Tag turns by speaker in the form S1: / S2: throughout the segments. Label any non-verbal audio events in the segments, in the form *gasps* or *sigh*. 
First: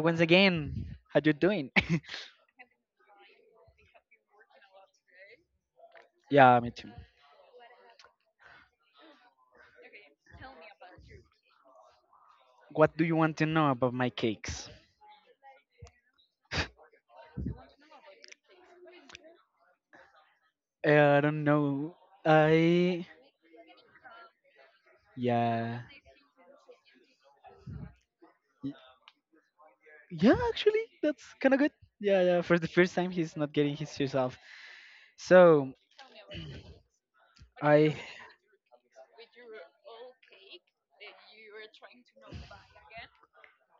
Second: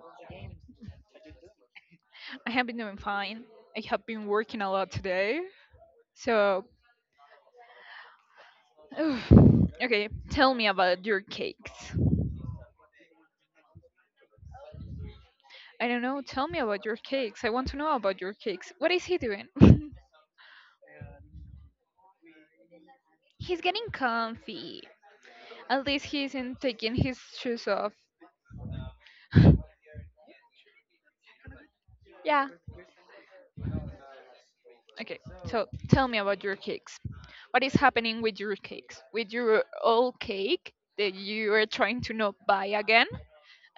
S1: once again. How you doing? *laughs*
S2: I have been doing fine. I have been working a lot today.
S1: yeah,
S2: So,
S1: me too.
S2: *sighs* okay, tell me about your cakes.
S1: What do you want to know about my cakes?
S2: I don't know, tell me about your cakes. I want to know about your cakes. What is he doing? *laughs*
S1: I don't know. I
S2: He's getting comfy.
S1: yeah.
S2: At least he isn't taking his shoes off.
S1: Y- Yeah, actually, that's kind of good. Yeah, yeah.
S2: Yeah.
S1: For the first time, he's not getting his shoes off.
S2: Okay, so
S1: So
S2: tell me about your cakes. What is
S1: I,
S2: happening with your cakes? With your old cake that you are trying to not buy again,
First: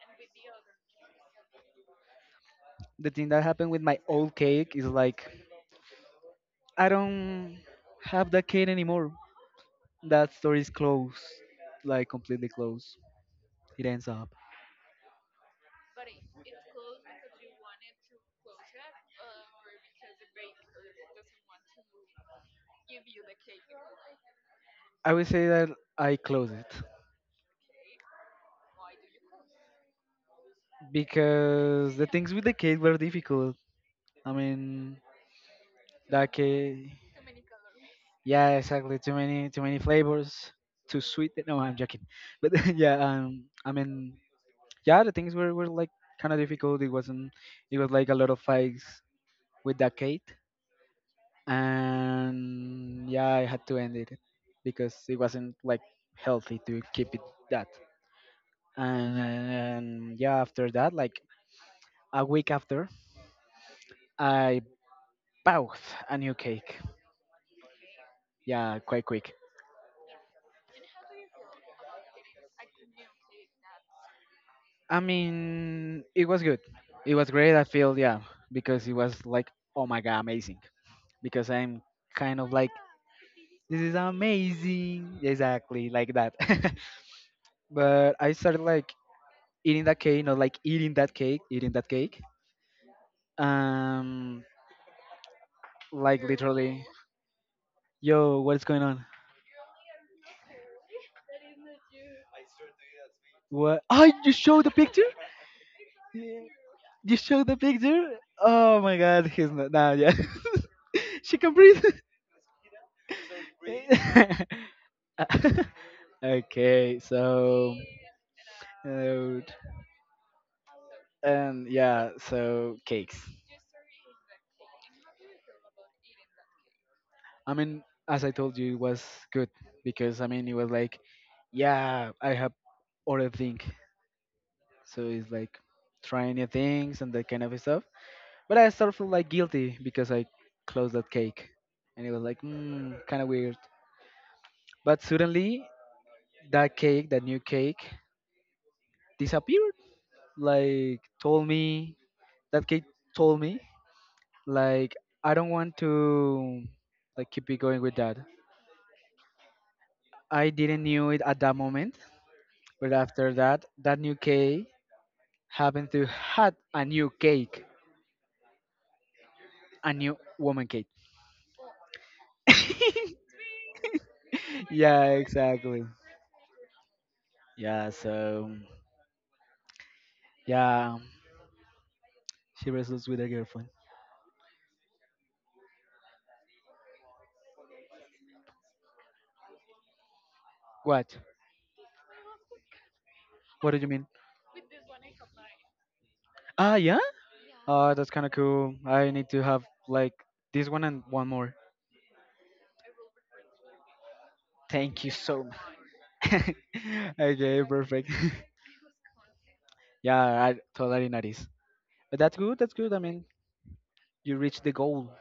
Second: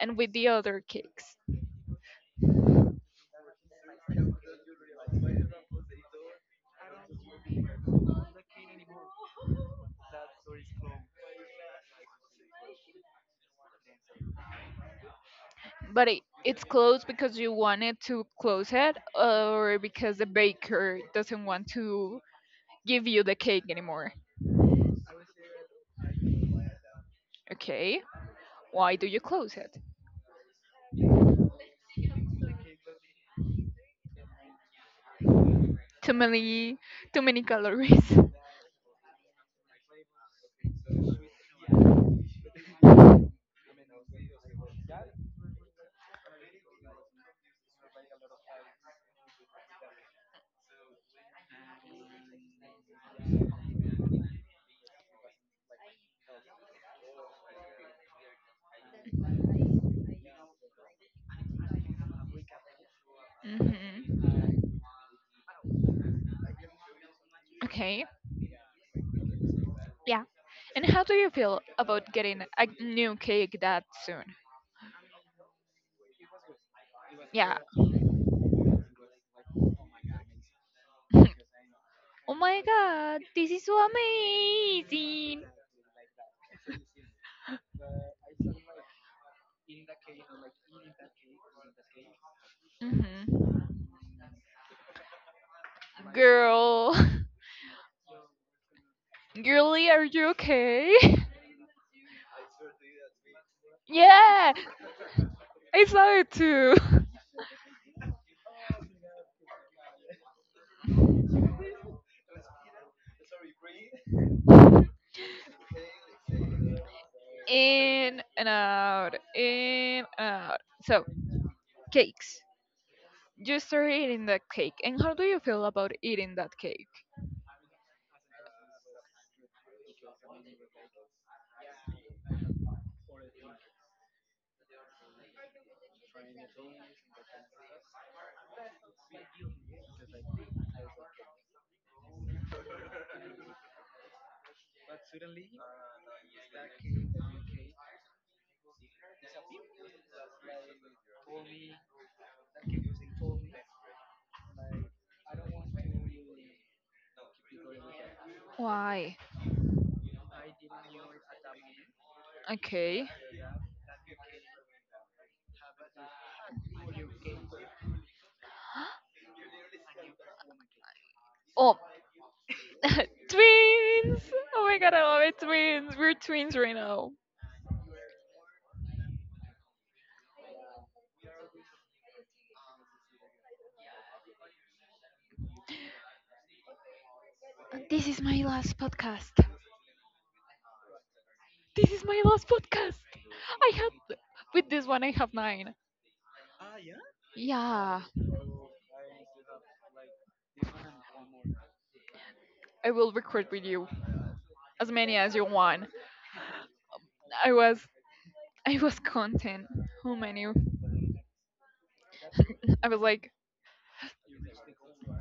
S2: and with the other cakes?
S1: the thing that happened with my old cake is like I don't have that cake anymore. That store is closed, like completely closed. It ends up.
S2: But it's closed because you wanted to close it, or because the baker doesn't want to give you the cake anymore.
S1: I would say that I close it
S2: Okay, why do you close it?
S1: because the things with the kid were difficult. I mean,
S2: Too
S1: that
S2: many,
S1: cake,
S2: too many calories. *laughs*
S1: yeah, exactly. Too many flavors, too sweet. No, I'm joking. But *laughs* yeah, I mean, yeah, the things were like kind of difficult. It wasn't. It was like a lot of fights with that cake, and yeah, I had to end it because it wasn't like healthy to keep it that. And yeah, after that, like a week after, I
S2: Hmm.
S1: Both a new cake.
S2: Okay.
S1: Yeah, quite quick.
S2: Yeah. And how do you feel about getting a new cake that soon?
S1: I mean, it was good. It was great.
S2: Yeah.
S1: I feel yeah because it was like
S2: *laughs* Oh
S1: oh my God, amazing, because I'm kind of
S2: my
S1: like
S2: god, this is
S1: this
S2: so
S1: is amazing
S2: amazing.
S1: exactly like that. *laughs* But I started like eating that cake, not like eating that cake, eating that cake.
S2: Hmm.
S1: Um, like literally,
S2: Girl,
S1: yo, what's going on?
S2: *laughs* girly, are you okay? *laughs*
S1: What? Oh, you
S2: Yeah,
S1: showed the picture?
S2: I saw it
S1: Yeah.
S2: too.
S1: You showed the picture? Oh my God, he's not. Nah, yeah, *laughs* she can breathe. *laughs* *laughs*
S2: *laughs*
S1: Okay, so
S2: In and out,
S1: uh,
S2: in and out. So,
S1: and yeah,
S2: cakes.
S1: so cakes.
S2: You started eating that cake, and how do you feel about eating that cake?
S1: I mean, as I told you, it was good because I mean it was like, yeah, I have other thing, so it's like trying new things and that kind of stuff. But I sort of feel like guilty because I closed that cake, and it was like kind of weird. But suddenly, that cake, that new cake, disappeared. Like told me that cake told me, like I don't want to like keep it going with that.
S2: Why?
S1: I didn't knew it at that moment, but
S2: Okay.
S1: after that, that new cake happened to had a new cake, a new woman cake.
S2: Oh, *laughs*
S1: *laughs*
S2: twins! Oh my god, I
S1: Yeah,
S2: love it,
S1: exactly.
S2: twins! We're twins right now.
S1: Yeah, so yeah, she wrestles with her girlfriend.
S2: This is my last podcast.
S1: What?
S2: This is my last podcast! I
S1: What do you mean?
S2: had, with this one I have nine.
S1: Ah, yeah. Ah,
S2: Yeah,
S1: that's kind of cool. I need to have like this one and one more.
S2: I will record with you as
S1: Thank you
S2: many as
S1: so
S2: you
S1: much.
S2: want.
S1: *laughs*
S2: I
S1: Okay,
S2: was
S1: perfect. *laughs*
S2: I was content how
S1: Yeah,
S2: many.
S1: I totally noticed. But that's good. That's
S2: I
S1: good. I
S2: was
S1: mean,
S2: like,
S1: you reached the goal.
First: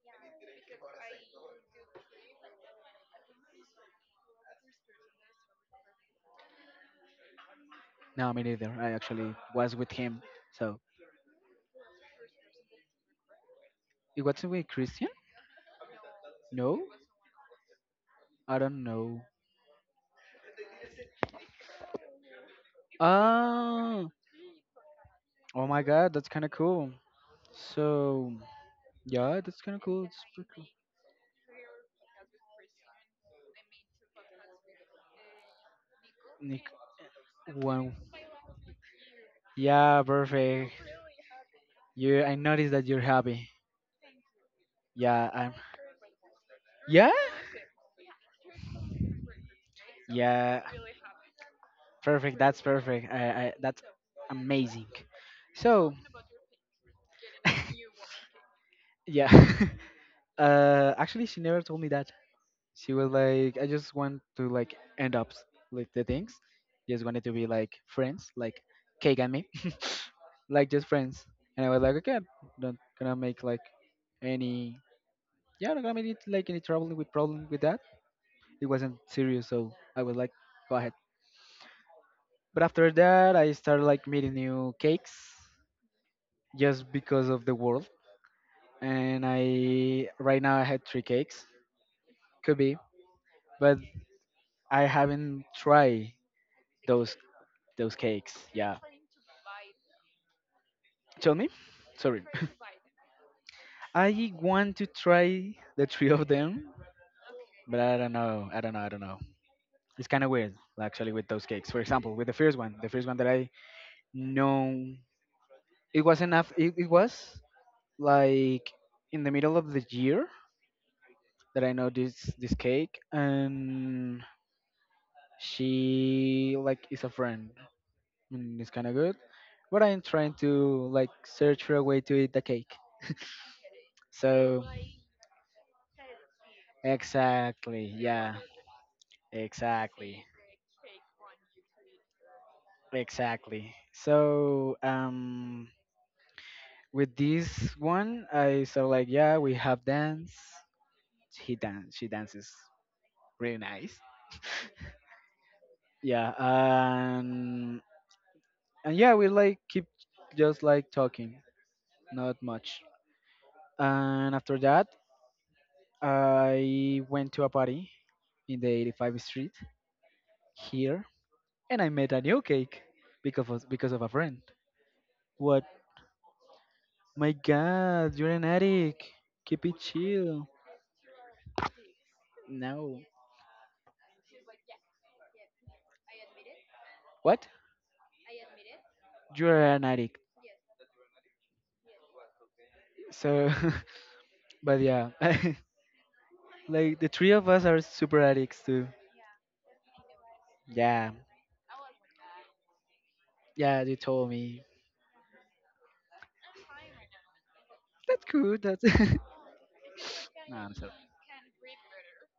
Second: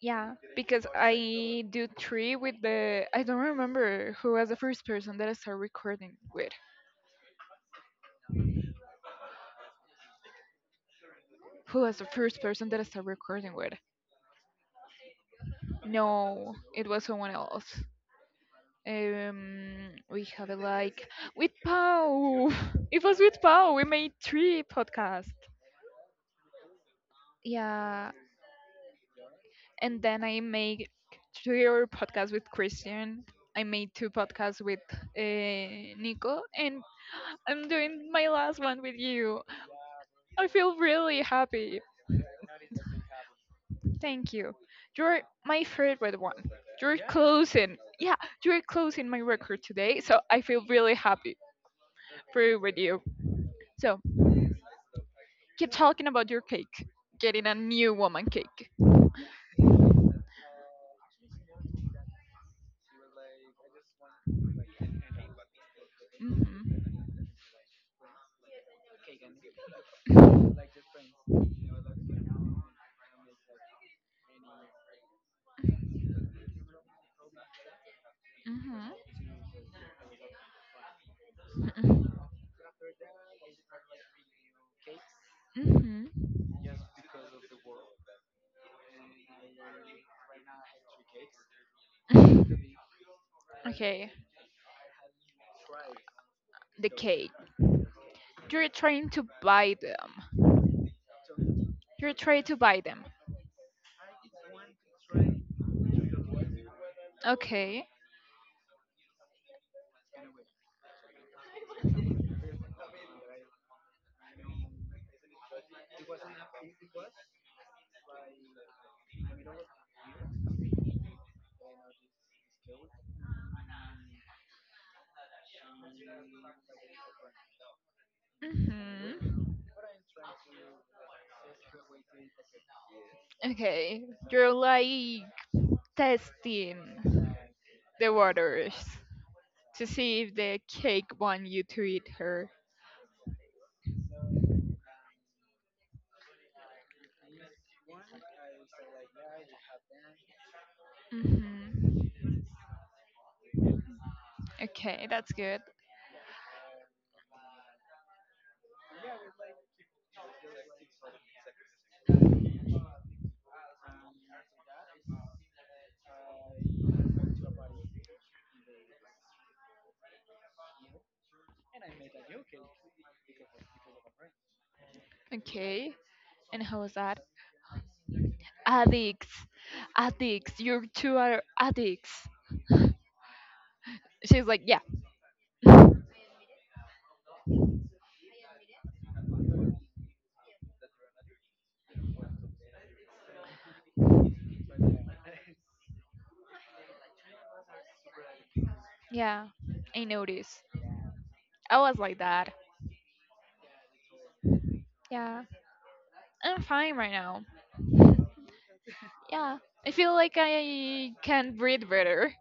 S2: yeah, because I do three with the, I don't remember who was the first person that I started recording with.
S1: No, me neither. I actually was with him. So
S2: Who was the first person that I started recording with?
S1: it wasn't with Christian?
S2: No,
S1: No,
S2: it was someone else.
S1: I don't know.
S2: We have it like with Pau. *laughs* It was with Pau. We
S1: Ah,
S2: made three podcasts.
S1: oh my God, that's kind of cool.
S2: Yeah,
S1: So yeah, that's kind of
S2: and
S1: cool. It's
S2: then I
S1: pretty cool.
S2: make your podcasts with Christian. I made two podcasts with Nico,
S1: Nick,
S2: and I'm
S1: wow.
S2: doing my last one with you.
S1: Yeah,
S2: I
S1: perfect.
S2: feel really happy.
S1: I noticed that you're happy.
S2: Thank you. You're
S1: Yeah, I'm.
S2: my favorite one. You're
S1: Yeah,
S2: closing. Yeah, you're closing my record today, so I feel
S1: yeah.
S2: really happy
S1: Perfect.
S2: for
S1: That's
S2: with you.
S1: perfect. That's
S2: So
S1: amazing.
S2: keep
S1: So,
S2: talking about your cake, getting a new
S1: *laughs*
S2: woman cake.
S1: yeah. *laughs* Actually, she never told me that. She was like, I just want to like end
S2: Hmm,
S1: up with the
S2: hmm,
S1: things.
S2: hmm,
S1: Just wanted
S2: hmm.
S1: to be like friends, like cake and me, *laughs* like just friends. And I was like, okay, I'm not gonna make like any. Yeah, I'm not gonna make it, like any trouble with problem with that. It wasn't serious, so I was like, go ahead. But after that, I started like meeting new cakes
S2: *laughs*
S1: just because of the world. And I right now I had three cakes, could be, but
S2: Okay.
S1: I haven't tried
S2: The
S1: those
S2: cake.
S1: those cakes.
S2: You're
S1: Yeah,
S2: trying to buy them.
S1: tell me.
S2: You're
S1: Sorry,
S2: trying to buy them.
S1: *laughs* I want to try the three of them, but
S2: Okay.
S1: I don't know. I don't know. I don't know. It's kind of weird, actually, with those cakes. For example, with the first one that I know, it was enough. It was like in the middle of the year, that I know this cake, and she like is a friend, and it's kind of
S2: Hmm.
S1: good. But I'm trying to like search for a way to eat the cake.
S2: Okay. You're
S1: So
S2: like testing
S1: exactly,
S2: the
S1: yeah,
S2: waters to see
S1: exactly,
S2: if the cake want you to eat her.
S1: exactly. So with this one, I saw like yeah, we have dance. He dance, she
S2: Hmm.
S1: dances really nice. *laughs*
S2: Okay, that's good.
S1: Yeah, and yeah, we like keep just like talking, not much. And after that, I went to a party in the 85th Street here, and I met a new cake because of a friend. What?
S2: Okay, and how was that?
S1: My God, you're an addict.
S2: Addicts,
S1: Keep it chill.
S2: addicts, you two are addicts.
S1: No.
S2: She's like, yeah,
S1: What? You're an addict. So, *laughs* but yeah, *laughs* like the three of us are super addicts too.
S2: *laughs* yeah, I noticed.
S1: Yeah,
S2: I was like that.
S1: yeah, you told me.
S2: Yeah, I'm fine right now.
S1: That's good. That's. *laughs*
S2: Yeah, I feel like
S1: No, I'm sorry.
S2: I can breathe better.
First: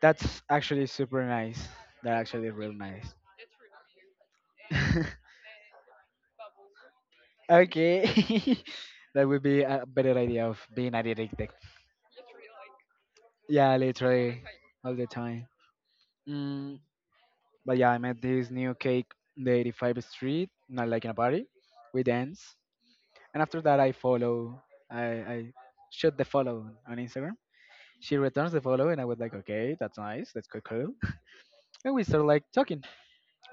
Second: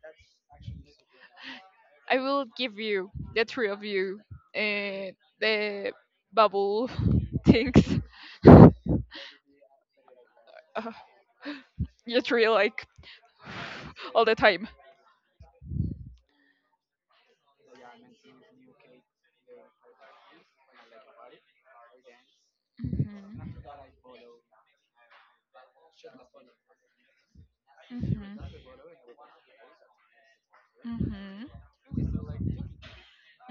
S1: That's actually super nice.
S2: I
S1: That's
S2: will
S1: actually real
S2: give you
S1: nice.
S2: the three of you uh,
S1: *laughs*
S2: the bubble *laughs* things.
S1: Okay. *laughs* That would be a better idea of
S2: Uh,
S1: being a detective.
S2: you three like
S1: Yeah,
S2: *sighs* all the
S1: literally
S2: time.
S1: all the time. Mm, but yeah, I met this new cake in the 85th Street, not like in a party. We dance. And after that, I follow. I shoot the follow on Instagram. She
S2: Mhm,
S1: returns the follow, and I was like, okay, that's nice. That's cool. Cool.
S2: mhm,
S1: And we start like talking.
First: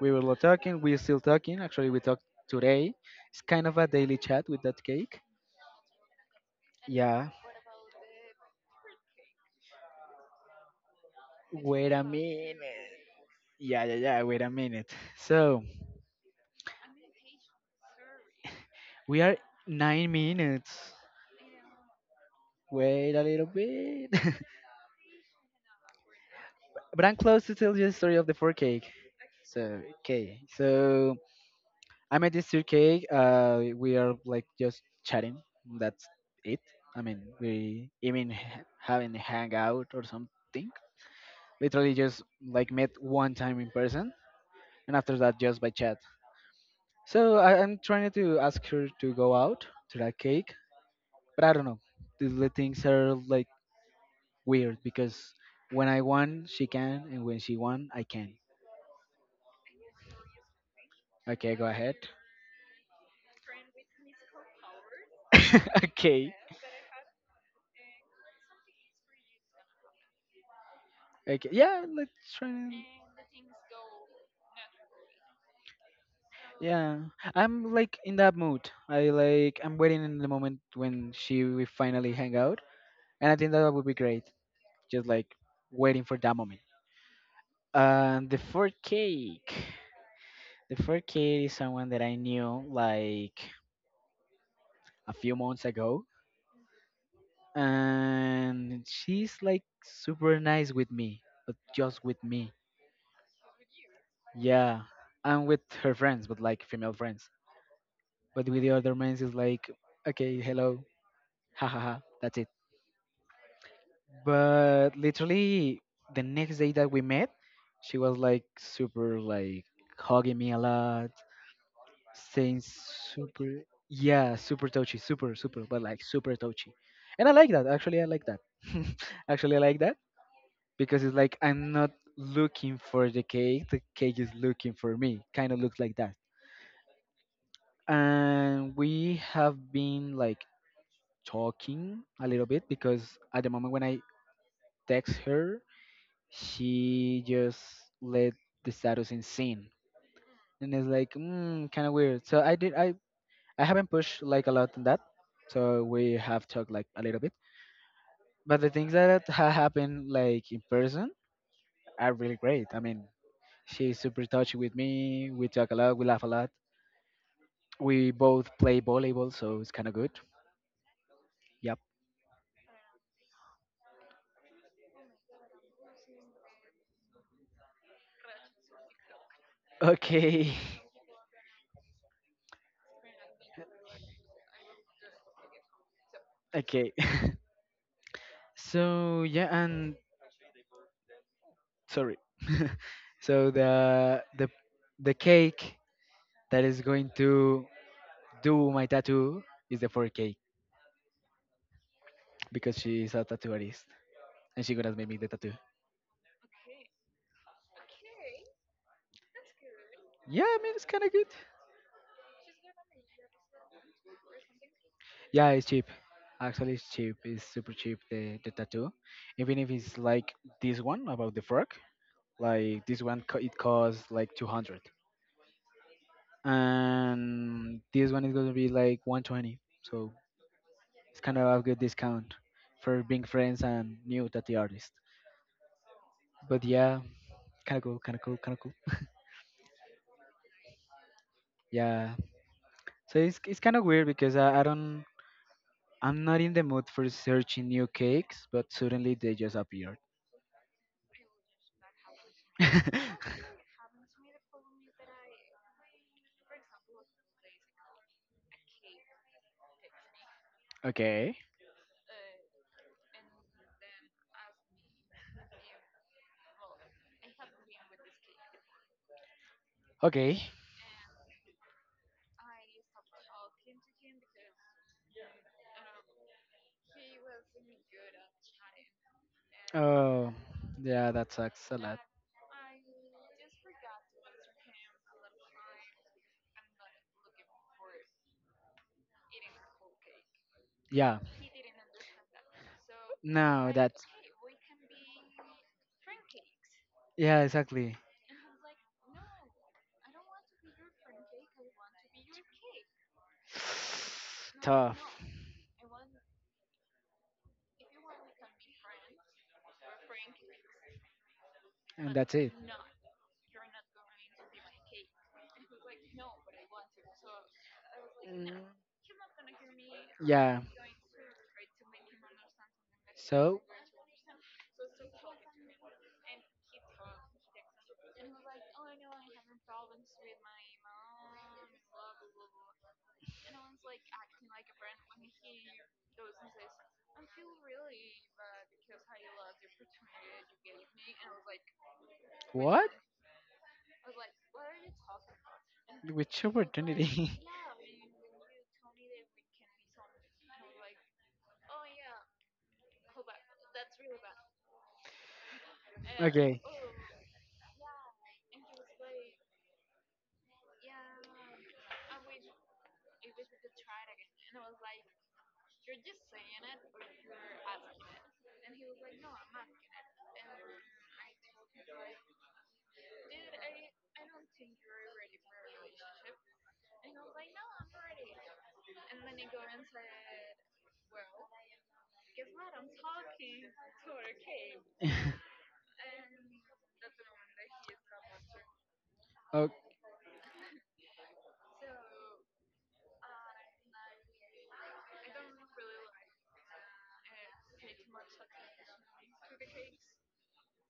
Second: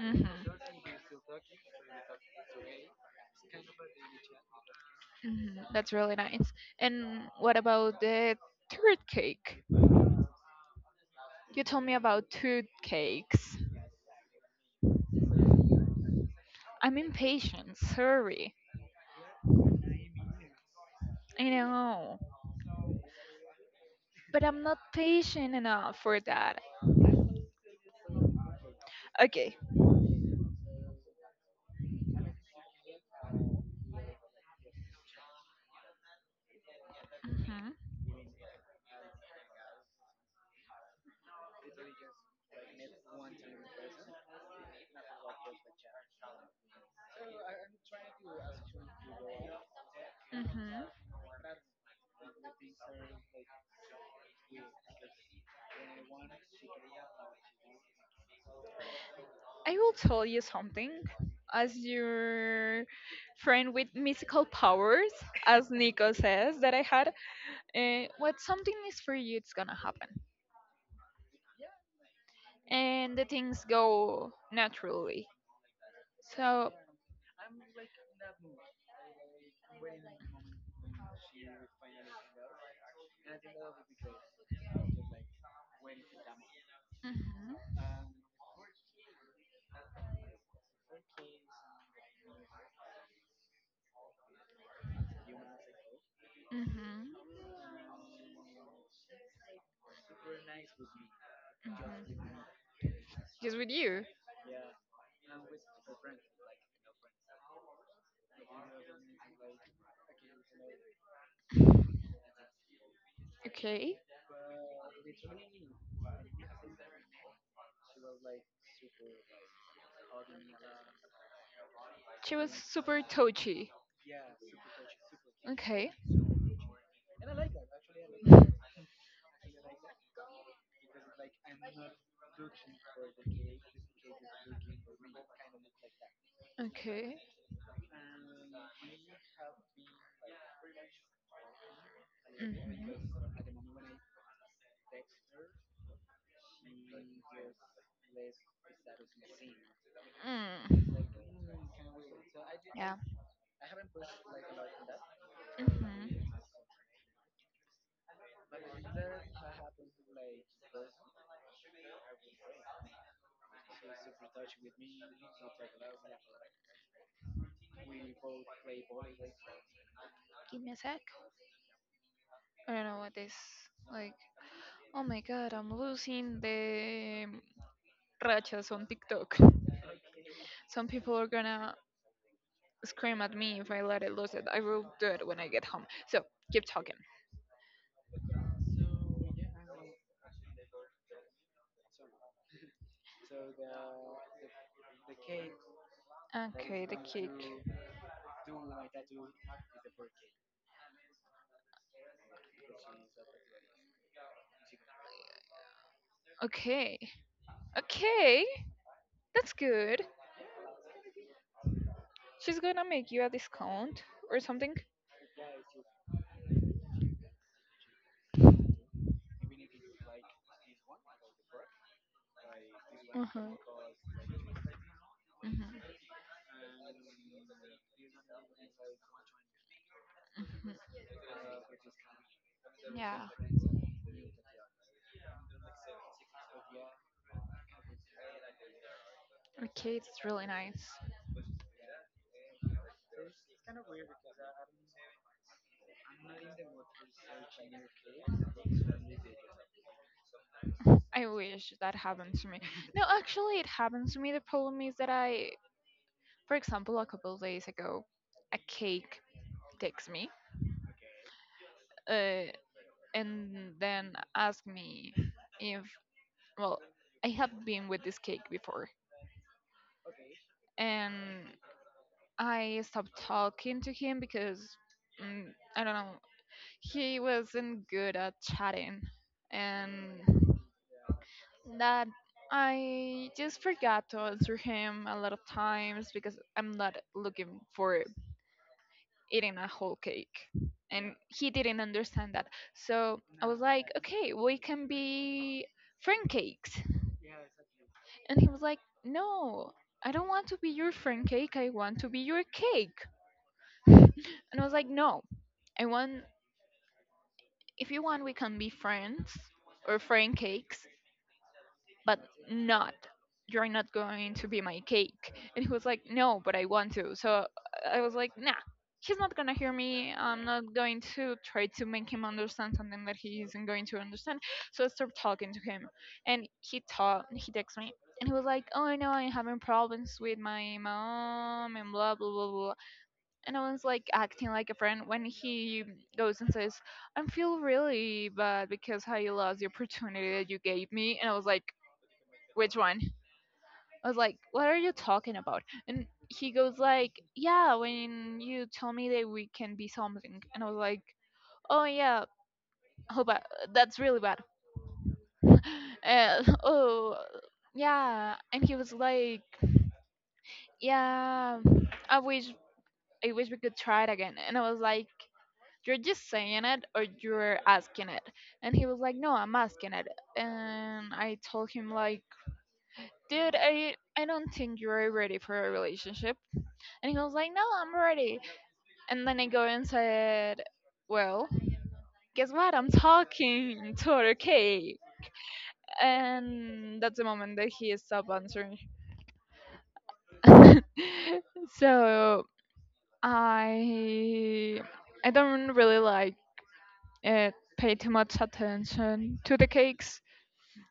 S1: We
S2: mhm.
S1: were talking. We're still talking. Actually, we talked today. It's kind of a daily chat with that cake.
S2: Mhm, that's really nice. And
S1: Yeah.
S2: what about the third cake? You told
S1: Wait
S2: me
S1: a
S2: about
S1: minute.
S2: two cakes.
S1: Yeah, yeah, yeah. Wait a minute. So
S2: I'm impatient, sorry.
S1: we are 9 minutes.
S2: I know,
S1: Wait a little bit.
S2: but I'm not patient enough for that.
S1: *laughs* But I'm close to tell you the story of the four cake.
S2: Okay.
S1: So okay. So I met this two cake. We are like just chatting. That's it. I mean,
S2: Mm-hmm.
S1: we even having a hangout or something. Literally just like met one time in person, and after that just by chat. So I'm trying to ask her to go out to that cake,
S2: Mhm.
S1: but I don't know, the things are like weird because when I want she can, and when she want I can.
S2: I will tell you something.
S1: Okay, go
S2: As
S1: ahead.
S2: your friend with mystical powers, as
S1: *laughs*
S2: Nico
S1: Okay,
S2: says that I had, what something is for you, it's gonna happen,
S1: okay, yeah, let's try. And
S2: and the things go naturally. So,
S1: yeah, I'm like in that mood, I I'm waiting in the moment when she will finally hang out. And I think that would be great, just like waiting for that moment.
S2: mhm,
S1: And the fourth cake. The fourth cake is someone that I knew like a few months ago.
S2: mhm,
S1: And she's like super nice with me, but just with
S2: mhm.
S1: me.
S2: Just with you,
S1: Yeah. And with her friends, but like female friends. But with the other men, it's like, okay, hello, ha ha ha, that's it.
S2: okay?
S1: But literally, the next day that we met, she was like super, like hugging me a lot,
S2: She was
S1: saying
S2: super
S1: super,
S2: touchy.
S1: yeah, super touchy, super super, but
S2: Okay,
S1: like super touchy. And I like that. Actually, I like that. *laughs* Actually, I like that, because it's like I'm not looking for the cake. The cake is looking for me, kind of looks like that.
S2: okay,
S1: And we have been like talking a little bit, because at the
S2: mhm.
S1: moment when I text her, she just let the status in scene, and it's
S2: Mm.
S1: like kind of weird. So I did.
S2: Yeah.
S1: I haven't pushed like a lot in that, so
S2: Mhm.
S1: we have talked like a little bit. But the things that happened like in person are really great. I mean, she's super touchy with me. We talk a lot. We laugh a lot. We both play volleyball, so it's kind of good.
S2: Give me a sec.
S1: Yep.
S2: I don't know what this like. Oh my god, I'm losing the rachas on TikTok.
S1: Okay.
S2: Some people are gonna scream at me if I let it lose it. I will do it when I get home. So
S1: *laughs*
S2: keep
S1: Okay.
S2: talking.
S1: *laughs* So yeah, and sorry. *laughs* So the cake that is
S2: Okay, the
S1: going
S2: kick.
S1: to do my tattoo is the fur cake, because she's a tattoo artist and she gonna make me the tattoo.
S2: Okay, okay, that's good.
S1: Yeah, I mean it's kind of good.
S2: She's gonna make you a discount or something.
S1: Yeah, it's cheap. Actually, it's cheap. It's super cheap. The tattoo, even if it's like this one about the frog, like this one
S2: Uh huh.
S1: it costs like 200,
S2: Mhm.
S1: and this one is gonna be like 120. So
S2: Mhm.
S1: it's kind of a good discount for being
S2: Yeah.
S1: friends and new tattoo artist. But yeah, kind of cool, kind of cool, kind of cool.
S2: Okay, it's really nice.
S1: Yeah. So it's kind of weird because I'm not in the mood for searching new cakes, but suddenly they just appear.
S2: I wish that happened to me. No, actually,
S1: *laughs*
S2: it happened to me. The problem is that for example, a couple of days ago, a cake takes me,
S1: Okay.
S2: uh, and then asked me if, well, I had been with this cake before.
S1: Okay.
S2: And I stopped talking to him because, mm, I don't know, he wasn't good at chatting. And
S1: Oh, yeah, that sucks a lot.
S2: that I just forgot to answer him a lot of times because I'm not looking for eating a whole cake. And
S1: Yeah.
S2: he didn't understand that. So I was
S1: No,
S2: like,
S1: that's
S2: okay, we can be friend cakes.
S1: yeah, exactly.
S2: And he was like, no, I don't want to be your friend cake. I want to be your cake. *laughs* And
S1: *sighs*
S2: I was like,
S1: Tough.
S2: no, I want, if you want, we can be friends or friend cakes.
S1: And
S2: But
S1: that's it.
S2: not, you're not going to be my cake. And he was like, no, but I want to. So I was like, nah,
S1: Mm,
S2: he's not gonna hear me. I'm
S1: yeah.
S2: not going to try to make him understand something that he
S1: So,
S2: isn't going to understand. So I started talking to him, and he talked, he texted me, and he was like, oh, I know, I'm having problems with my mom and blah blah blah blah. And I was like acting like a friend when he goes and says, I feel really bad because how you lost the opportunity that you gave me. And I was like, which
S1: what?
S2: one? I was like, what are you talking about? And
S1: Which
S2: he goes like,
S1: opportunity?
S2: yeah, when you told me that we can be something. And I was like, oh yeah, how bad, that's really bad. *laughs*
S1: *laughs*
S2: uh,
S1: Okay.
S2: oh Yeah, and he was like, yeah, I wish, I wish we could try it again. And I was like, you're just saying it, or you're asking it? And he was like, no, I'm asking it. And I told him like, dude, I don't think you're ready for a relationship. And he was like, no, I'm ready. And then I go and said, well, guess what? I'm talking to other cake.
S1: *laughs*
S2: And that's the moment that he stopped answering.
S1: O-
S2: *laughs* So I I don't really like, uh, pay too much attention to the cakes,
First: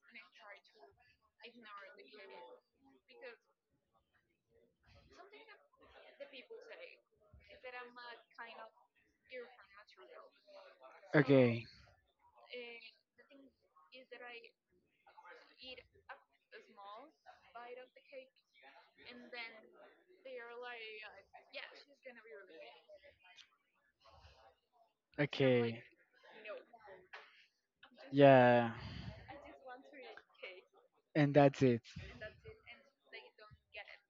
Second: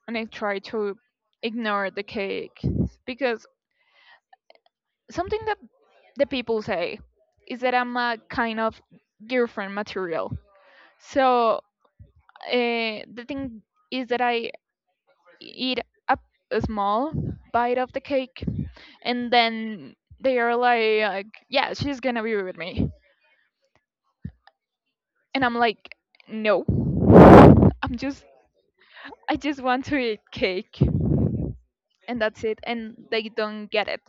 S2: and I try to ignore the cake because something that the people say is that I'm a kind of girlfriend material. So
S1: okay.
S2: The thing is that I eat a, a small bite of the cake, and then they are like, yeah, she's gonna be with me, and I'm
S1: Okay.
S2: like, no, I'm just,
S1: Yeah.
S2: I just want to eat cake,
S1: And that's it.
S2: and that's it. And they don't get it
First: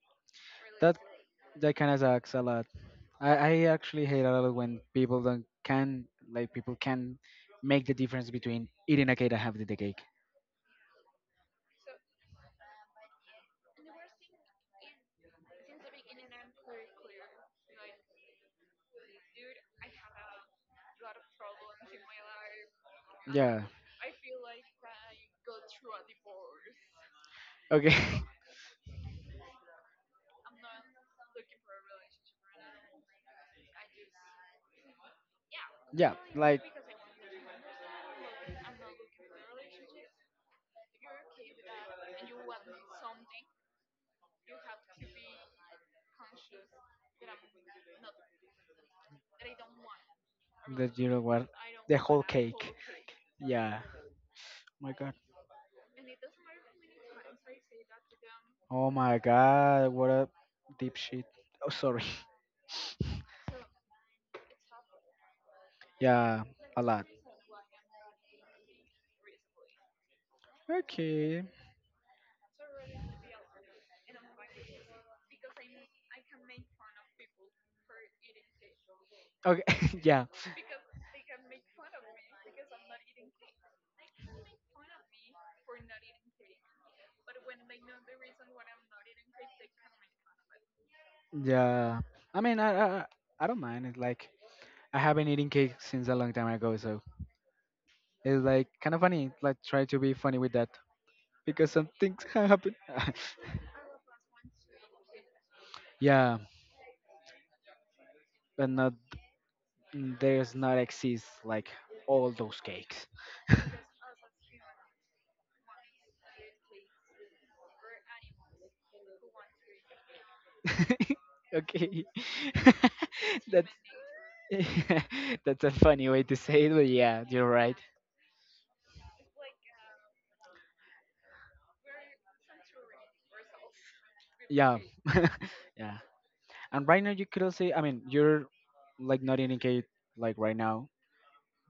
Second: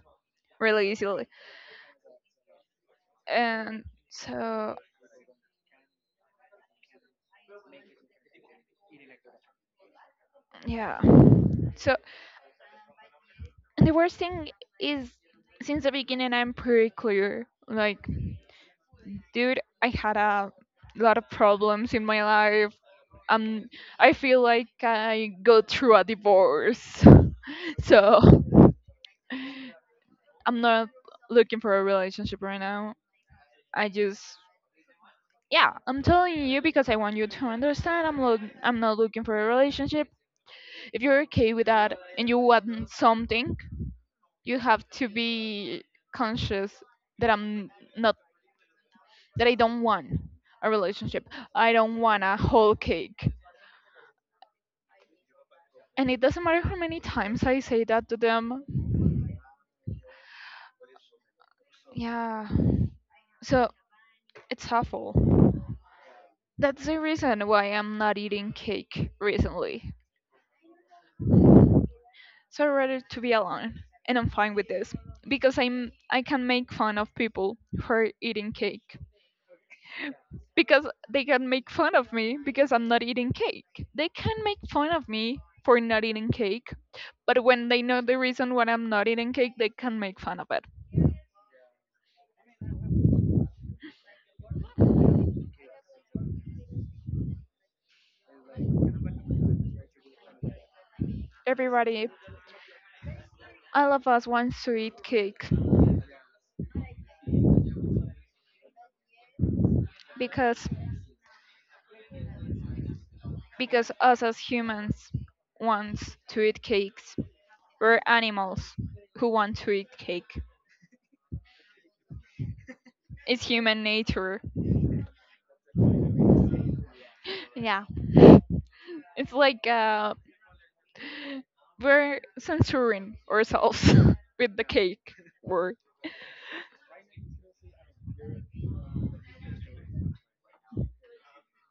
S2: really
S1: That
S2: easily,
S1: that kind of sucks a lot. I
S2: and
S1: actually hate a lot
S2: so
S1: when people don't can, like people can make the difference between eating a cake and having the cake.
S2: yeah. So, and the worst thing is, since the beginning, I'm pretty clear. Like, dude, I had a lot of problems in my life,
S1: Yeah.
S2: um I feel like I go through a divorce. *laughs*
S1: Okay. *laughs*
S2: So I'm not looking for a relationship right now. I just, yeah, I'm
S1: Yeah.
S2: telling
S1: Like
S2: you because I want you to understand. I'm not looking for a relationship. If you're okay with that and you want something, you have to be conscious that I'm not that I don't want a
S1: that. You know
S2: relationship.
S1: what?
S2: I don't
S1: The
S2: want
S1: whole
S2: a
S1: cake.
S2: whole cake.
S1: Yeah. Oh my God.
S2: And it doesn't matter how many times I say that to them.
S1: Oh my God. What a deep shit. Oh, sorry. *laughs*
S2: Yeah. So it's awful.
S1: Yeah. A
S2: That's the
S1: lot.
S2: reason why I'm not eating cake recently.
S1: Okay.
S2: So I'd rather to be alone, and I'm fine with this because I can make fun of people who are eating cake
S1: Okay. *laughs* Yeah.
S2: because they can make fun of me because I'm not eating cake. They can make fun of me for not eating cake, but when they know the reason why I'm not eating cake, they can make fun of it.
S1: Yeah. I mean, I don't mind. It's like I haven't eaten cake since a long time ago, so it's like kind of funny. Like try to be funny with that, because some
S2: Everybody,
S1: things can happen. *laughs*
S2: all of us wants to eat cake
S1: Yeah, but not, there's
S2: because
S1: not exist like all those cakes.
S2: because us as humans wants to eat cake. We're animals who want to eat cake.
S1: *laughs* Okay,
S2: It's
S1: *laughs* that's
S2: human nature.
S1: *laughs* that's a funny way to say it, but yeah, you're right.
S2: Yeah. It's like we're censoring ourselves *laughs* with the
S1: Yeah,
S2: cake
S1: *laughs*
S2: word.
S1: yeah. And right now you could also, I mean, you're like not eating cake like right now.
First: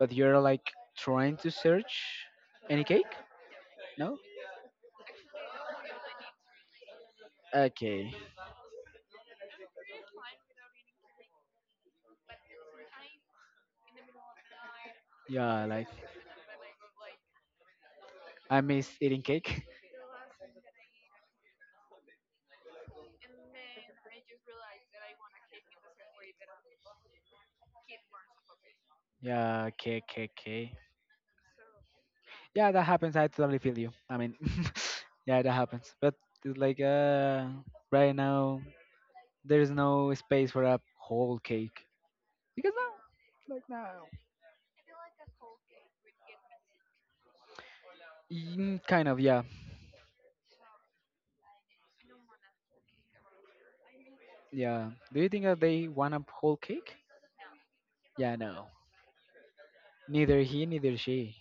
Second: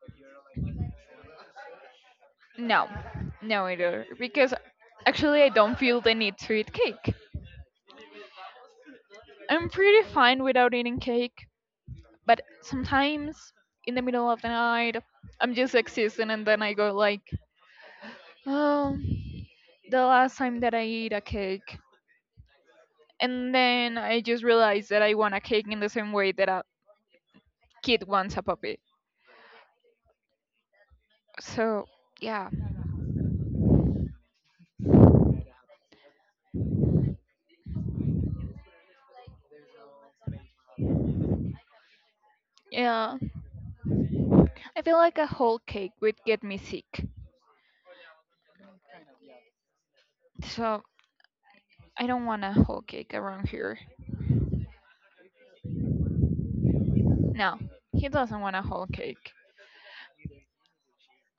S1: But you're like trying to search any
S2: No,
S1: cake?
S2: no, either.
S1: No?
S2: Because actually, I don't feel the need to eat cake.
S1: Okay.
S2: I'm pretty fine without eating cake, but sometimes in the middle of the night, I'm
S1: Yeah,
S2: just
S1: like
S2: existing and then I go like,
S1: I miss
S2: oh,
S1: eating cake. *laughs*
S2: the last time that I eat a cake. And then I just realized that I want a cake in the same way that a kid wants a puppy.
S1: Yeah, cake, cake, cake.
S2: So, yeah.
S1: Yeah, that happens. I totally feel you. I mean, *laughs* yeah, that happens. But it's like right now there's no space for a whole cake because
S2: Yeah. I feel like a whole cake would get me sick.
S1: no. Kind of. Yeah,
S2: So, I don't want a whole cake around here.
S1: yeah. Do you think that they want a whole cake?
S2: No, he
S1: Yeah,
S2: doesn't want a
S1: no.
S2: whole cake.
S1: Neither he, neither she.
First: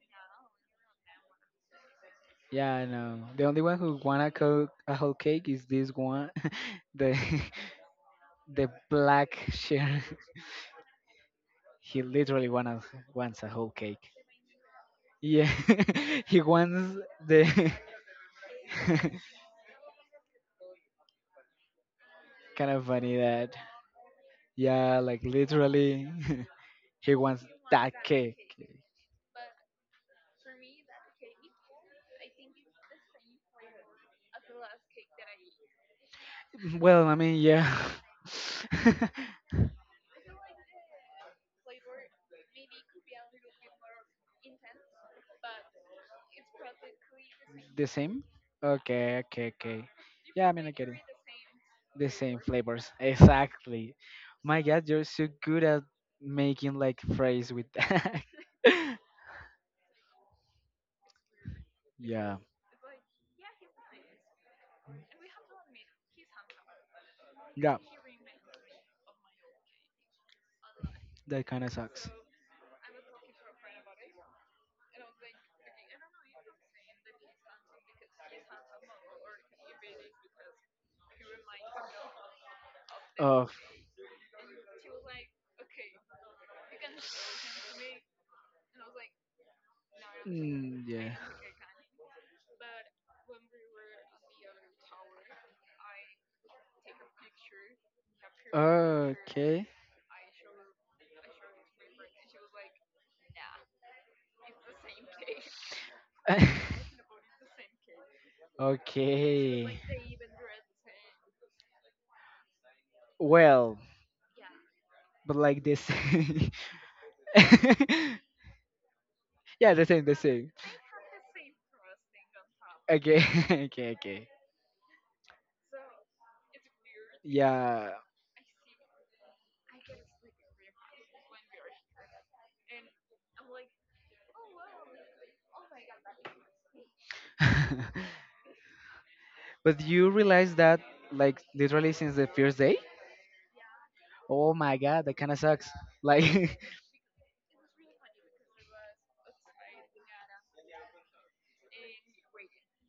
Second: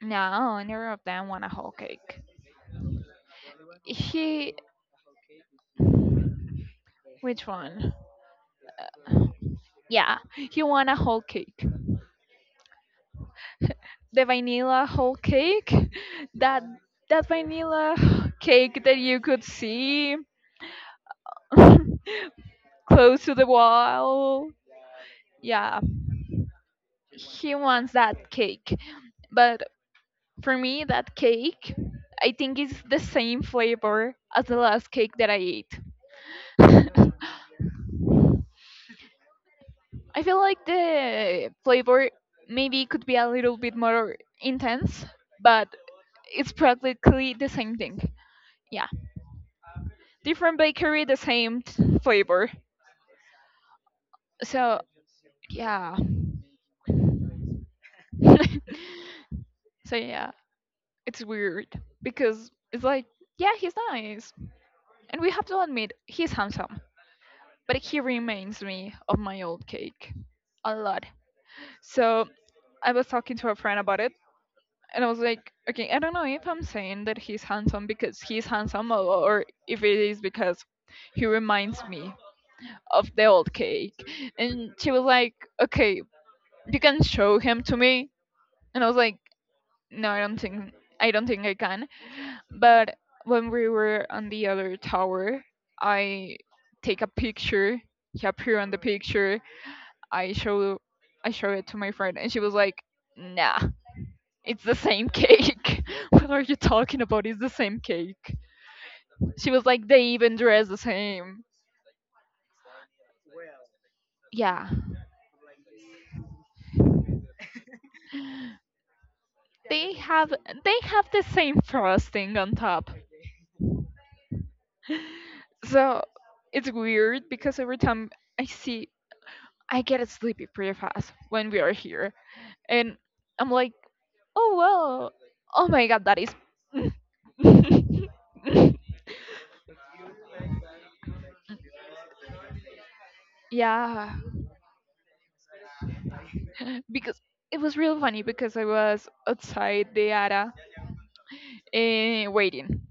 S2: No, neither of them want a whole cake.
S1: Yeah, I know. The only one who wanna
S2: He.
S1: cook a whole cake is this one, *laughs* the
S2: Which one?
S1: *laughs* the
S2: Uh,
S1: black shirt.
S2: Yeah,
S1: *laughs*
S2: he want a whole cake.
S1: He literally wanna wants a whole cake.
S2: The vanilla whole
S1: Yeah,
S2: cake,
S1: *laughs*
S2: *laughs*
S1: he
S2: that,
S1: wants
S2: that
S1: the *laughs*
S2: vanilla *sighs* cake that you could see *laughs*
S1: kind of funny
S2: close to the
S1: that.
S2: wall.
S1: Yeah, like
S2: Yeah,
S1: literally, *laughs* he wants
S2: he wants
S1: that
S2: that
S1: cake.
S2: cake, but for me, that cake, I think it's the same flavor as the last cake that I ate. *laughs*
S1: Well,
S2: I
S1: I mean, yeah. *laughs*
S2: feel like the flavor maybe could be a little bit more intense, but it's practically the same
S1: the
S2: thing.
S1: same.
S2: Yeah,
S1: Okay, okay, okay. Yeah, I
S2: different
S1: mean, I get it.
S2: bakery, the same
S1: The same
S2: flavor.
S1: flavors. Exactly. My
S2: So
S1: God, you're so good at
S2: yeah.
S1: making like phrase with that. *laughs*
S2: *laughs* So yeah, it's weird
S1: yeah.
S2: because it's like, yeah, he's nice, and we have to admit he's handsome, but
S1: Yeah.
S2: he reminds me of my old cake a lot.
S1: That kind of sucks.
S2: So I was talking to a friend about it, and I was like, okay, I don't know if I'm saying that he's handsome because he's handsome, or if it is because he reminds me of the
S1: Oh.
S2: old cake. And she was like, okay, you can show him to me, and I was like. No, I don't think
S1: Mm, yeah.
S2: I can. But when we were on the other tower, I take a picture. He appeared on the picture.
S1: Okay.
S2: I show I show it to my friend, and she was like, "Nah, it's the same cake. *laughs* What are you talking
S1: *laughs*
S2: about? It's the same cake." She was
S1: okay.
S2: like, "They even dress the same."
S1: Well,
S2: Yeah,
S1: but like this. *laughs* yeah, the
S2: they
S1: same, the
S2: have
S1: same.
S2: the same frosting on top.
S1: Okay. *laughs* okay. Okay.
S2: So it's weird because every
S1: Yeah.
S2: time I see I get sleepy pretty fast when we are here. And I'm like, oh well, oh my god, that is.
S1: *laughs*
S2: *laughs*
S1: but you realize that like literally since the first day?
S2: yeah,
S1: Oh my god, that kind of sucks. Like,
S2: because it was real funny because I was outside the ARA, waiting.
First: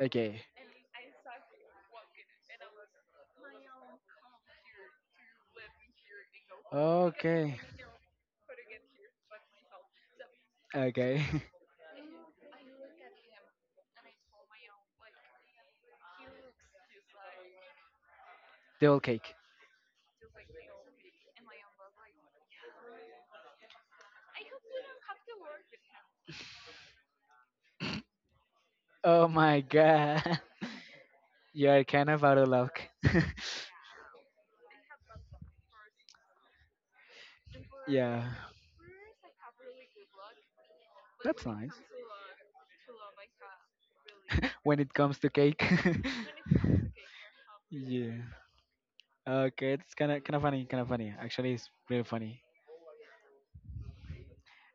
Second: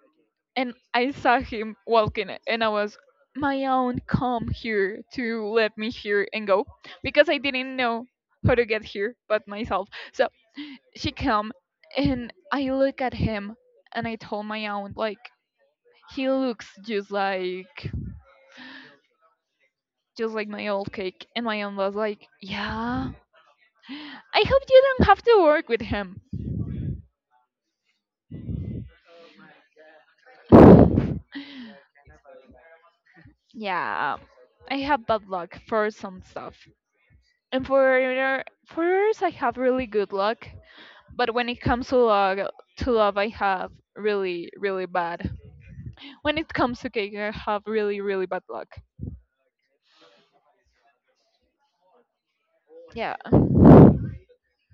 S1: *laughs* okay.
S2: And I saw him walking, and I was, my own come here to let me here and go. Because I
S1: Okay.
S2: didn't know how to get here but myself. So she
S1: Okay.
S2: come, and I look at him, and I told my aunt, like, he looks
S1: *laughs* the old cake.
S2: just like my old cake. And my aunt was like, yeah, I hope you don't have to work with him.
S1: Oh my god. *laughs* You are kind of out of luck. *laughs*
S2: Yeah, I have bad luck for some stuff, and
S1: yeah.
S2: for others I have really good luck. But
S1: That's
S2: when it
S1: nice.
S2: comes to love, to love I have really
S1: *laughs* When
S2: really
S1: it comes
S2: bad.
S1: to cake.
S2: When it comes to cake I have
S1: *laughs*
S2: really
S1: yeah.
S2: really bad luck.
S1: Okay, it's kind of funny, kind of funny. Actually, it's really funny.
S2: Yeah,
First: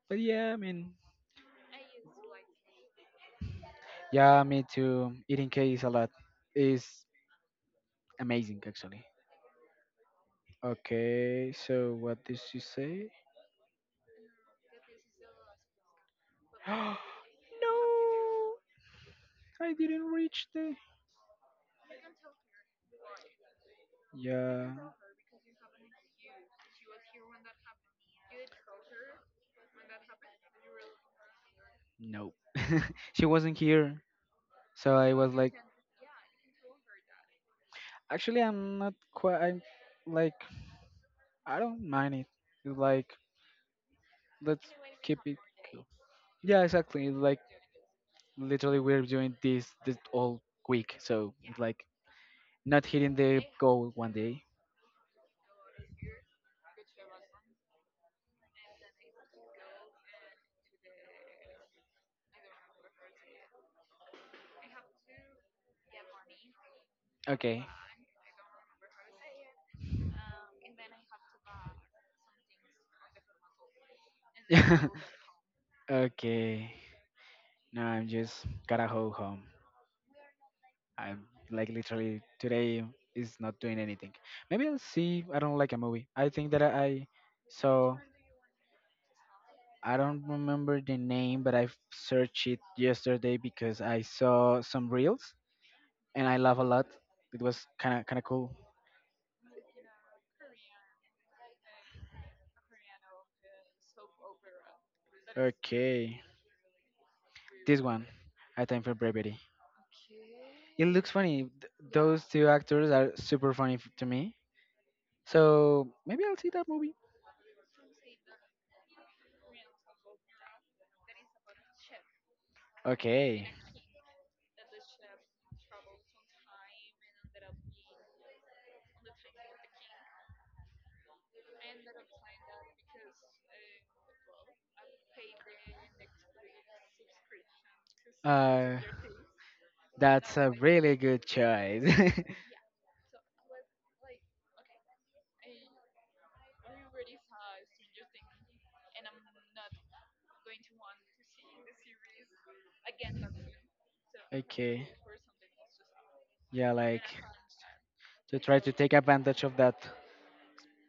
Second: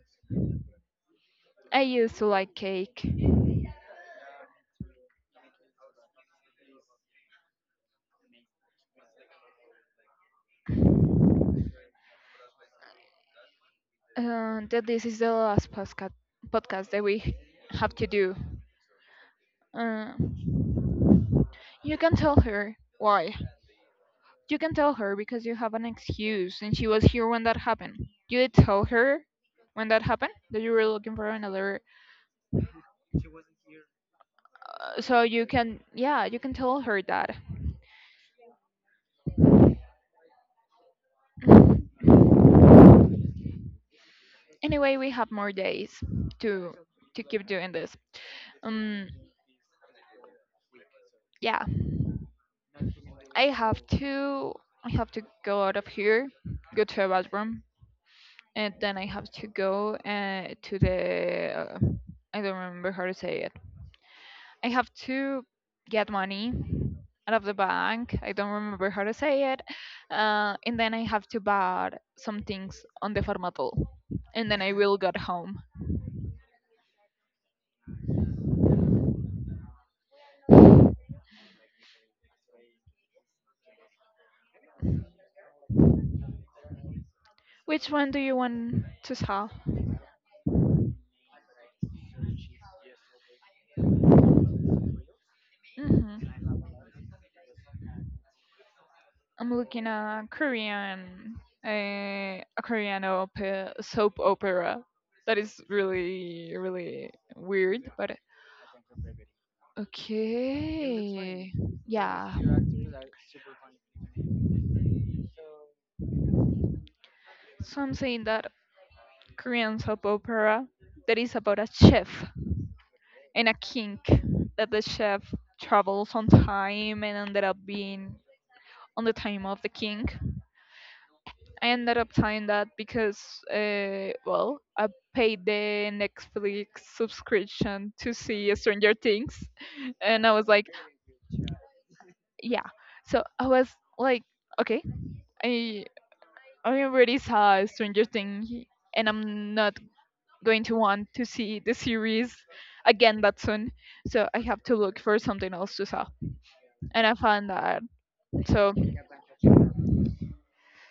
S1: But yeah, I mean,
S2: I used to like cake.
S1: yeah, me too. Eating cake is a lot. It's amazing, actually. Okay, so what did she say?
S2: That this is the last podcast
S1: *gasps* No,
S2: that we have to do.
S1: I didn't
S2: uh,
S1: reach the.
S2: You can tell her. Why? You can
S1: Yeah,
S2: tell her because you have an excuse and she was here when that happened. You did tell her when that happened that you were looking for another.
S1: no, *laughs* she wasn't here. So
S2: uh,
S1: I
S2: So
S1: was
S2: you
S1: like,
S2: can, yeah, you can tell her that.
S1: actually, I'm not quite. I'm like, I don't
S2: *laughs*
S1: mind it. It's like, let's
S2: Anyway, we
S1: keep
S2: have
S1: it
S2: more
S1: cool.
S2: days
S1: Yeah,
S2: to
S1: exactly.
S2: to
S1: Like,
S2: keep doing this.
S1: literally we're
S2: Um,
S1: doing this all week, so it's
S2: yeah,
S1: like not hitting
S2: I
S1: the
S2: have
S1: goal one day.
S2: to go out of here, go to a bathroom, and then I have to go to the uh, I don't remember how to say it. I have to get money out of the
S1: Okay.
S2: bank. I don't remember how to say it. And then I have to buy some things on the formatal. And then I will get
S1: *laughs*
S2: home.
S1: okay. Now I'm just gotta go home. I'm like literally today is not doing anything. Maybe I'll see. I don't like a movie. I think that I
S2: Which
S1: saw.
S2: one do you want to sell?
S1: I don't remember the name, but I searched it yesterday because I saw some reels and I laugh
S2: Hmm.
S1: a lot. It was kind of cool.
S2: I'm looking at Korean, a Korean soap opera. That is
S1: Okay.
S2: really, really
S1: This
S2: weird,
S1: one,
S2: but
S1: A Time for Brevity.
S2: it looks funny.
S1: It okay. Looks
S2: Okay.
S1: funny. Th- those
S2: Yeah.
S1: two actors are super funny to me. So maybe I'll see that movie.
S2: So I'm saying that Korean soap opera that is about a chef and
S1: Okay.
S2: a king, that the chef travels on time and ended up being on the time of the king. I ended up saying that because well, I paid the Netflix subscription to see
S1: Uh,
S2: Stranger Things, and I
S1: that's
S2: was
S1: a
S2: like,
S1: really good choice. *laughs*
S2: yeah. So I was like, okay, I I already saw Stranger Things, and I'm not going to want to see the series again that soon. So I have to
S1: okay.
S2: look for something else to saw,
S1: Yeah, like
S2: and I found that.
S1: to try to
S2: So
S1: take advantage of that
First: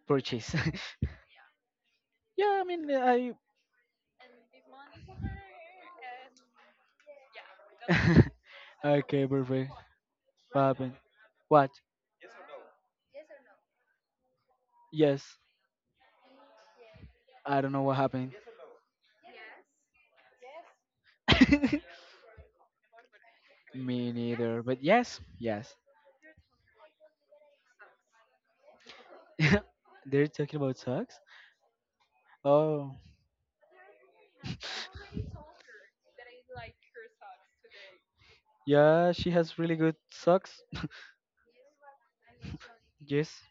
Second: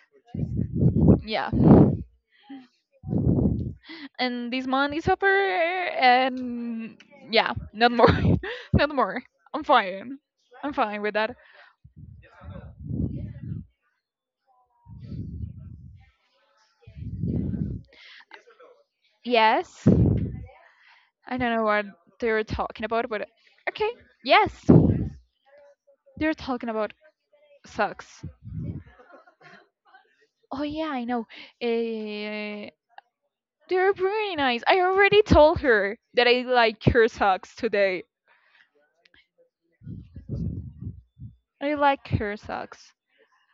S1: purchase. *laughs*
S2: yeah,
S1: yeah, I mean, I
S2: and this month is over, and yeah, not more, *laughs*
S1: *laughs*
S2: not more.
S1: okay,
S2: I'm
S1: perfect.
S2: fine.
S1: What
S2: I'm
S1: happened?
S2: fine with that.
S1: What? Yes, I don't know what happened.
S2: Yes, I don't know what
S1: *laughs*
S2: they were talking about, but okay.
S1: Me
S2: Yes,
S1: neither. But yes, yes.
S2: they were talking about sex.
S1: *laughs* they're talking
S2: Oh
S1: about
S2: yeah, I
S1: socks?
S2: know. Uh,
S1: Oh,
S2: they're pretty nice. I already told her that I like her socks today.
S1: yeah, she has really good socks. *laughs*
S2: I like her socks.
S1: Yes.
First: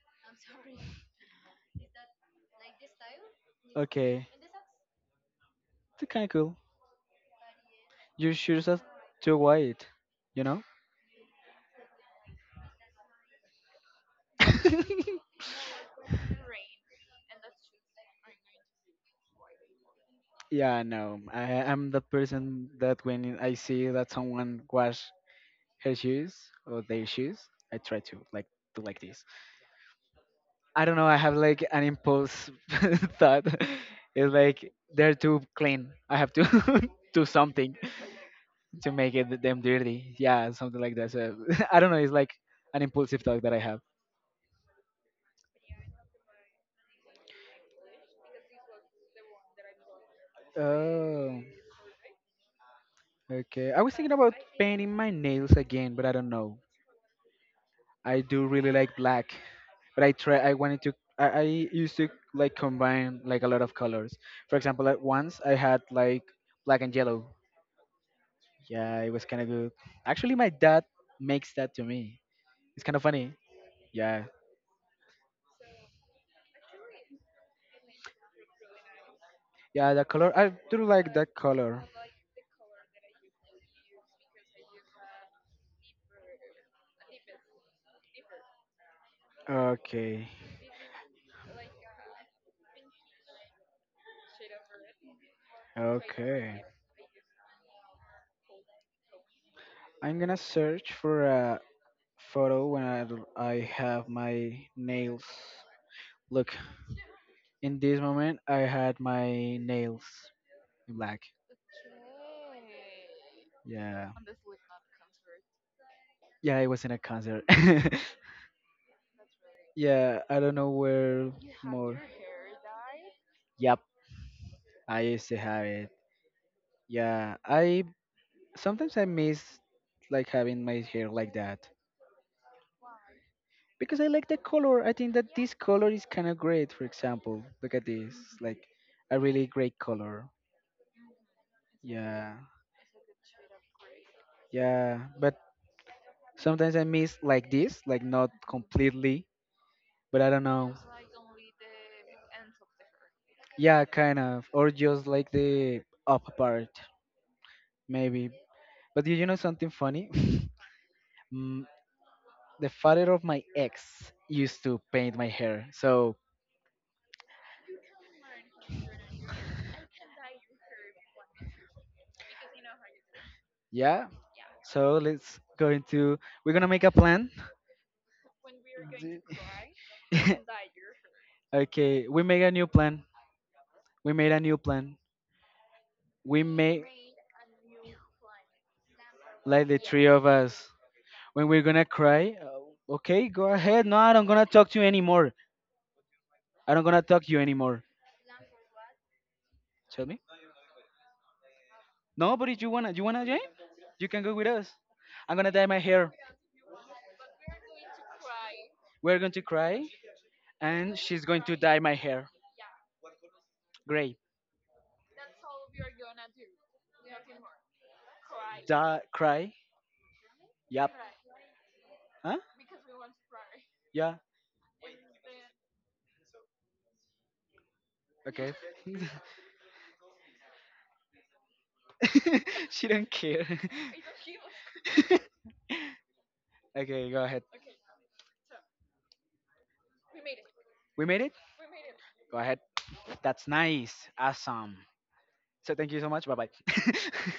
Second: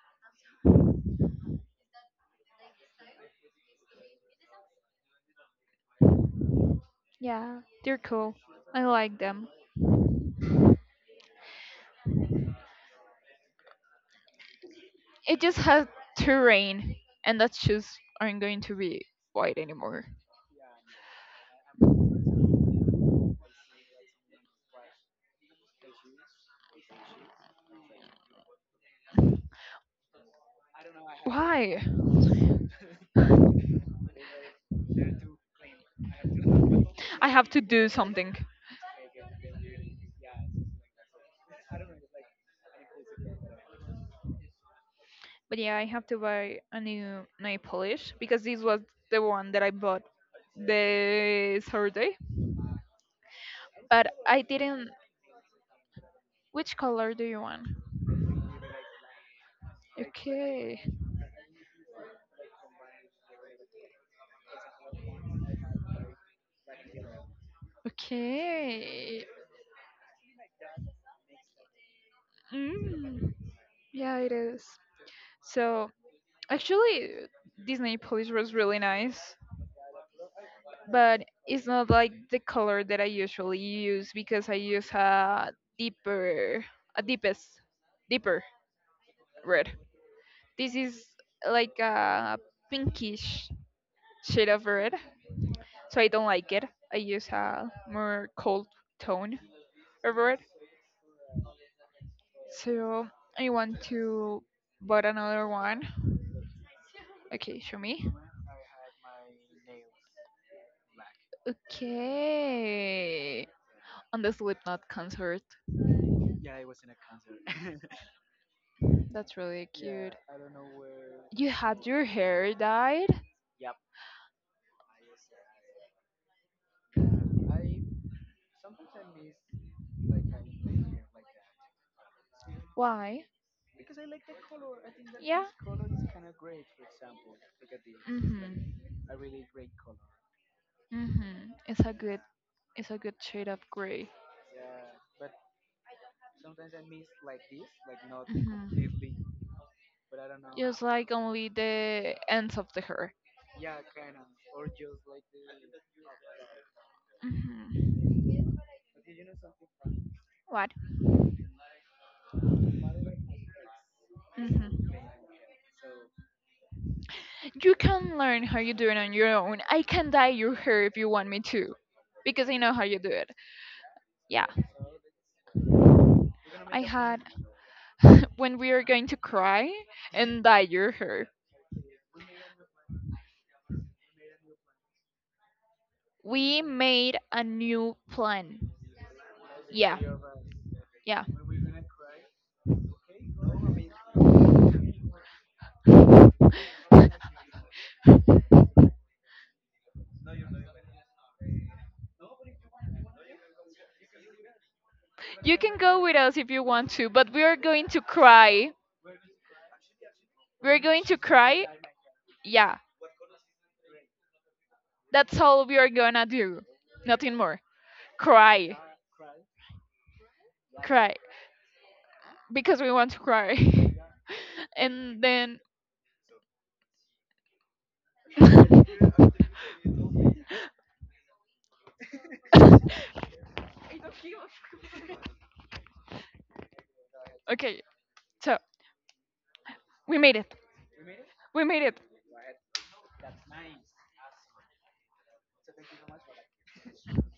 S1: Okay. They're kind of cool.
S2: Yeah, they're
S1: Your
S2: cool.
S1: shoes are
S2: I like
S1: too
S2: them.
S1: white, you know? *laughs*
S2: It just has to rain, and that shoes aren't going to be white anymore.
S1: yeah, no. I'm the person that when I see that someone wash her shoes or their shoes, I try to like do like this. I don't know. I have like
S2: Why?
S1: an impulse *laughs* thought. It's like they're too clean. I have to *laughs* do
S2: I have to
S1: something
S2: do something.
S1: to make it them dirty. Yeah, something like that. So *laughs* I don't know. It's like an impulsive thought that I have.
S2: But yeah, I have to buy a new nail polish because this was the one that I bought
S1: Oh,
S2: the Saturday.
S1: okay. I was
S2: But
S1: thinking about
S2: I didn't.
S1: painting my nails again, but I don't know.
S2: Which color do you want?
S1: I do really like black, but I try. I
S2: Okay,
S1: wanted to. I used to like combine like a lot of colors. For example, at once I had like black and yellow. Yeah, it was
S2: okay.
S1: kind of good. Actually, my dad makes that to me. It's kind of funny.
S2: Mm. Yeah,
S1: Yeah.
S2: it is. So actually, Disney Police was really nice,
S1: Yeah, the color. I do like
S2: but
S1: that
S2: it's
S1: color.
S2: not like the color that I usually use because I use a deeper, a deeper red.
S1: Okay.
S2: This is like a pinkish shade of red, so I don't like
S1: Okay.
S2: it. I use a more cold tone
S1: I'm
S2: over
S1: gonna
S2: it.
S1: search for a photo when I
S2: So I
S1: I
S2: want
S1: have
S2: to
S1: my
S2: buy
S1: nails.
S2: another one.
S1: Look,
S2: Okay,
S1: in
S2: show
S1: this
S2: me.
S1: moment, I had my nails in black.
S2: Okay,
S1: Yeah.
S2: on the Slipknot concert.
S1: Yeah, it was in a concert.
S2: That's really
S1: *laughs*
S2: cute.
S1: yeah, I don't know where
S2: You had
S1: more.
S2: your hair dyed.
S1: Yep, I used to have it. Yeah, I sometimes I miss like having my hair like that
S2: Why?
S1: because I like the color. I think that
S2: Yeah.
S1: this color is kind of great. For example, look at this, like
S2: Mhm.
S1: a really great color.
S2: Mhm. It's a good
S1: Yeah,
S2: Shade of gray.
S1: yeah. But sometimes I miss like this, like not
S2: Mhm.
S1: completely. But I don't know.
S2: Just like only the ends of the hair.
S1: Yeah, kind of. Or just like the up part,
S2: Mhm.
S1: maybe. But do you know something funny? *laughs*
S2: What?
S1: Mm, the father of my ex used to
S2: Mhm.
S1: paint my hair. So,
S2: You can learn how you do it on your own. I can dye your hair if you want me to, because I know how you do it.
S1: yeah.
S2: Yeah.
S1: So, let's go into. We're gonna
S2: I
S1: make a
S2: had
S1: plan.
S2: *laughs* when we are going to cry and dye
S1: *laughs*
S2: your hair.
S1: okay, we make a new plan. We made a new plan. We
S2: We
S1: made
S2: made a new plan.
S1: like the
S2: Yeah.
S1: three of us.
S2: Yeah.
S1: When we're gonna cry, okay, go ahead. No, I don't gonna talk to you anymore. I don't gonna talk to you anymore. Tell me. No, but if you wanna, you wanna, Jane, you can go with us. I'm gonna
S2: You
S1: dye
S2: can
S1: my
S2: go
S1: hair.
S2: with us if you want to, but we are going to cry.
S1: We're going to cry,
S2: We're
S1: and
S2: going to
S1: she's going to
S2: cry.
S1: dye my hair
S2: Yeah,
S1: gray.
S2: that's all we are gonna do. Nothing more. Cry.
S1: Da cry. Yep.
S2: Cry.
S1: Huh?
S2: Because we want to cry.
S1: Yeah.
S2: *laughs* And then.
S1: Okay.
S2: *laughs*
S1: *laughs* she don't care. *laughs* okay, go ahead.
S2: Okay, so we made it.
S1: We made it.
S2: We made it.
S1: Go ahead. That's nice. Awesome. So thank you so much. Bye bye. *laughs*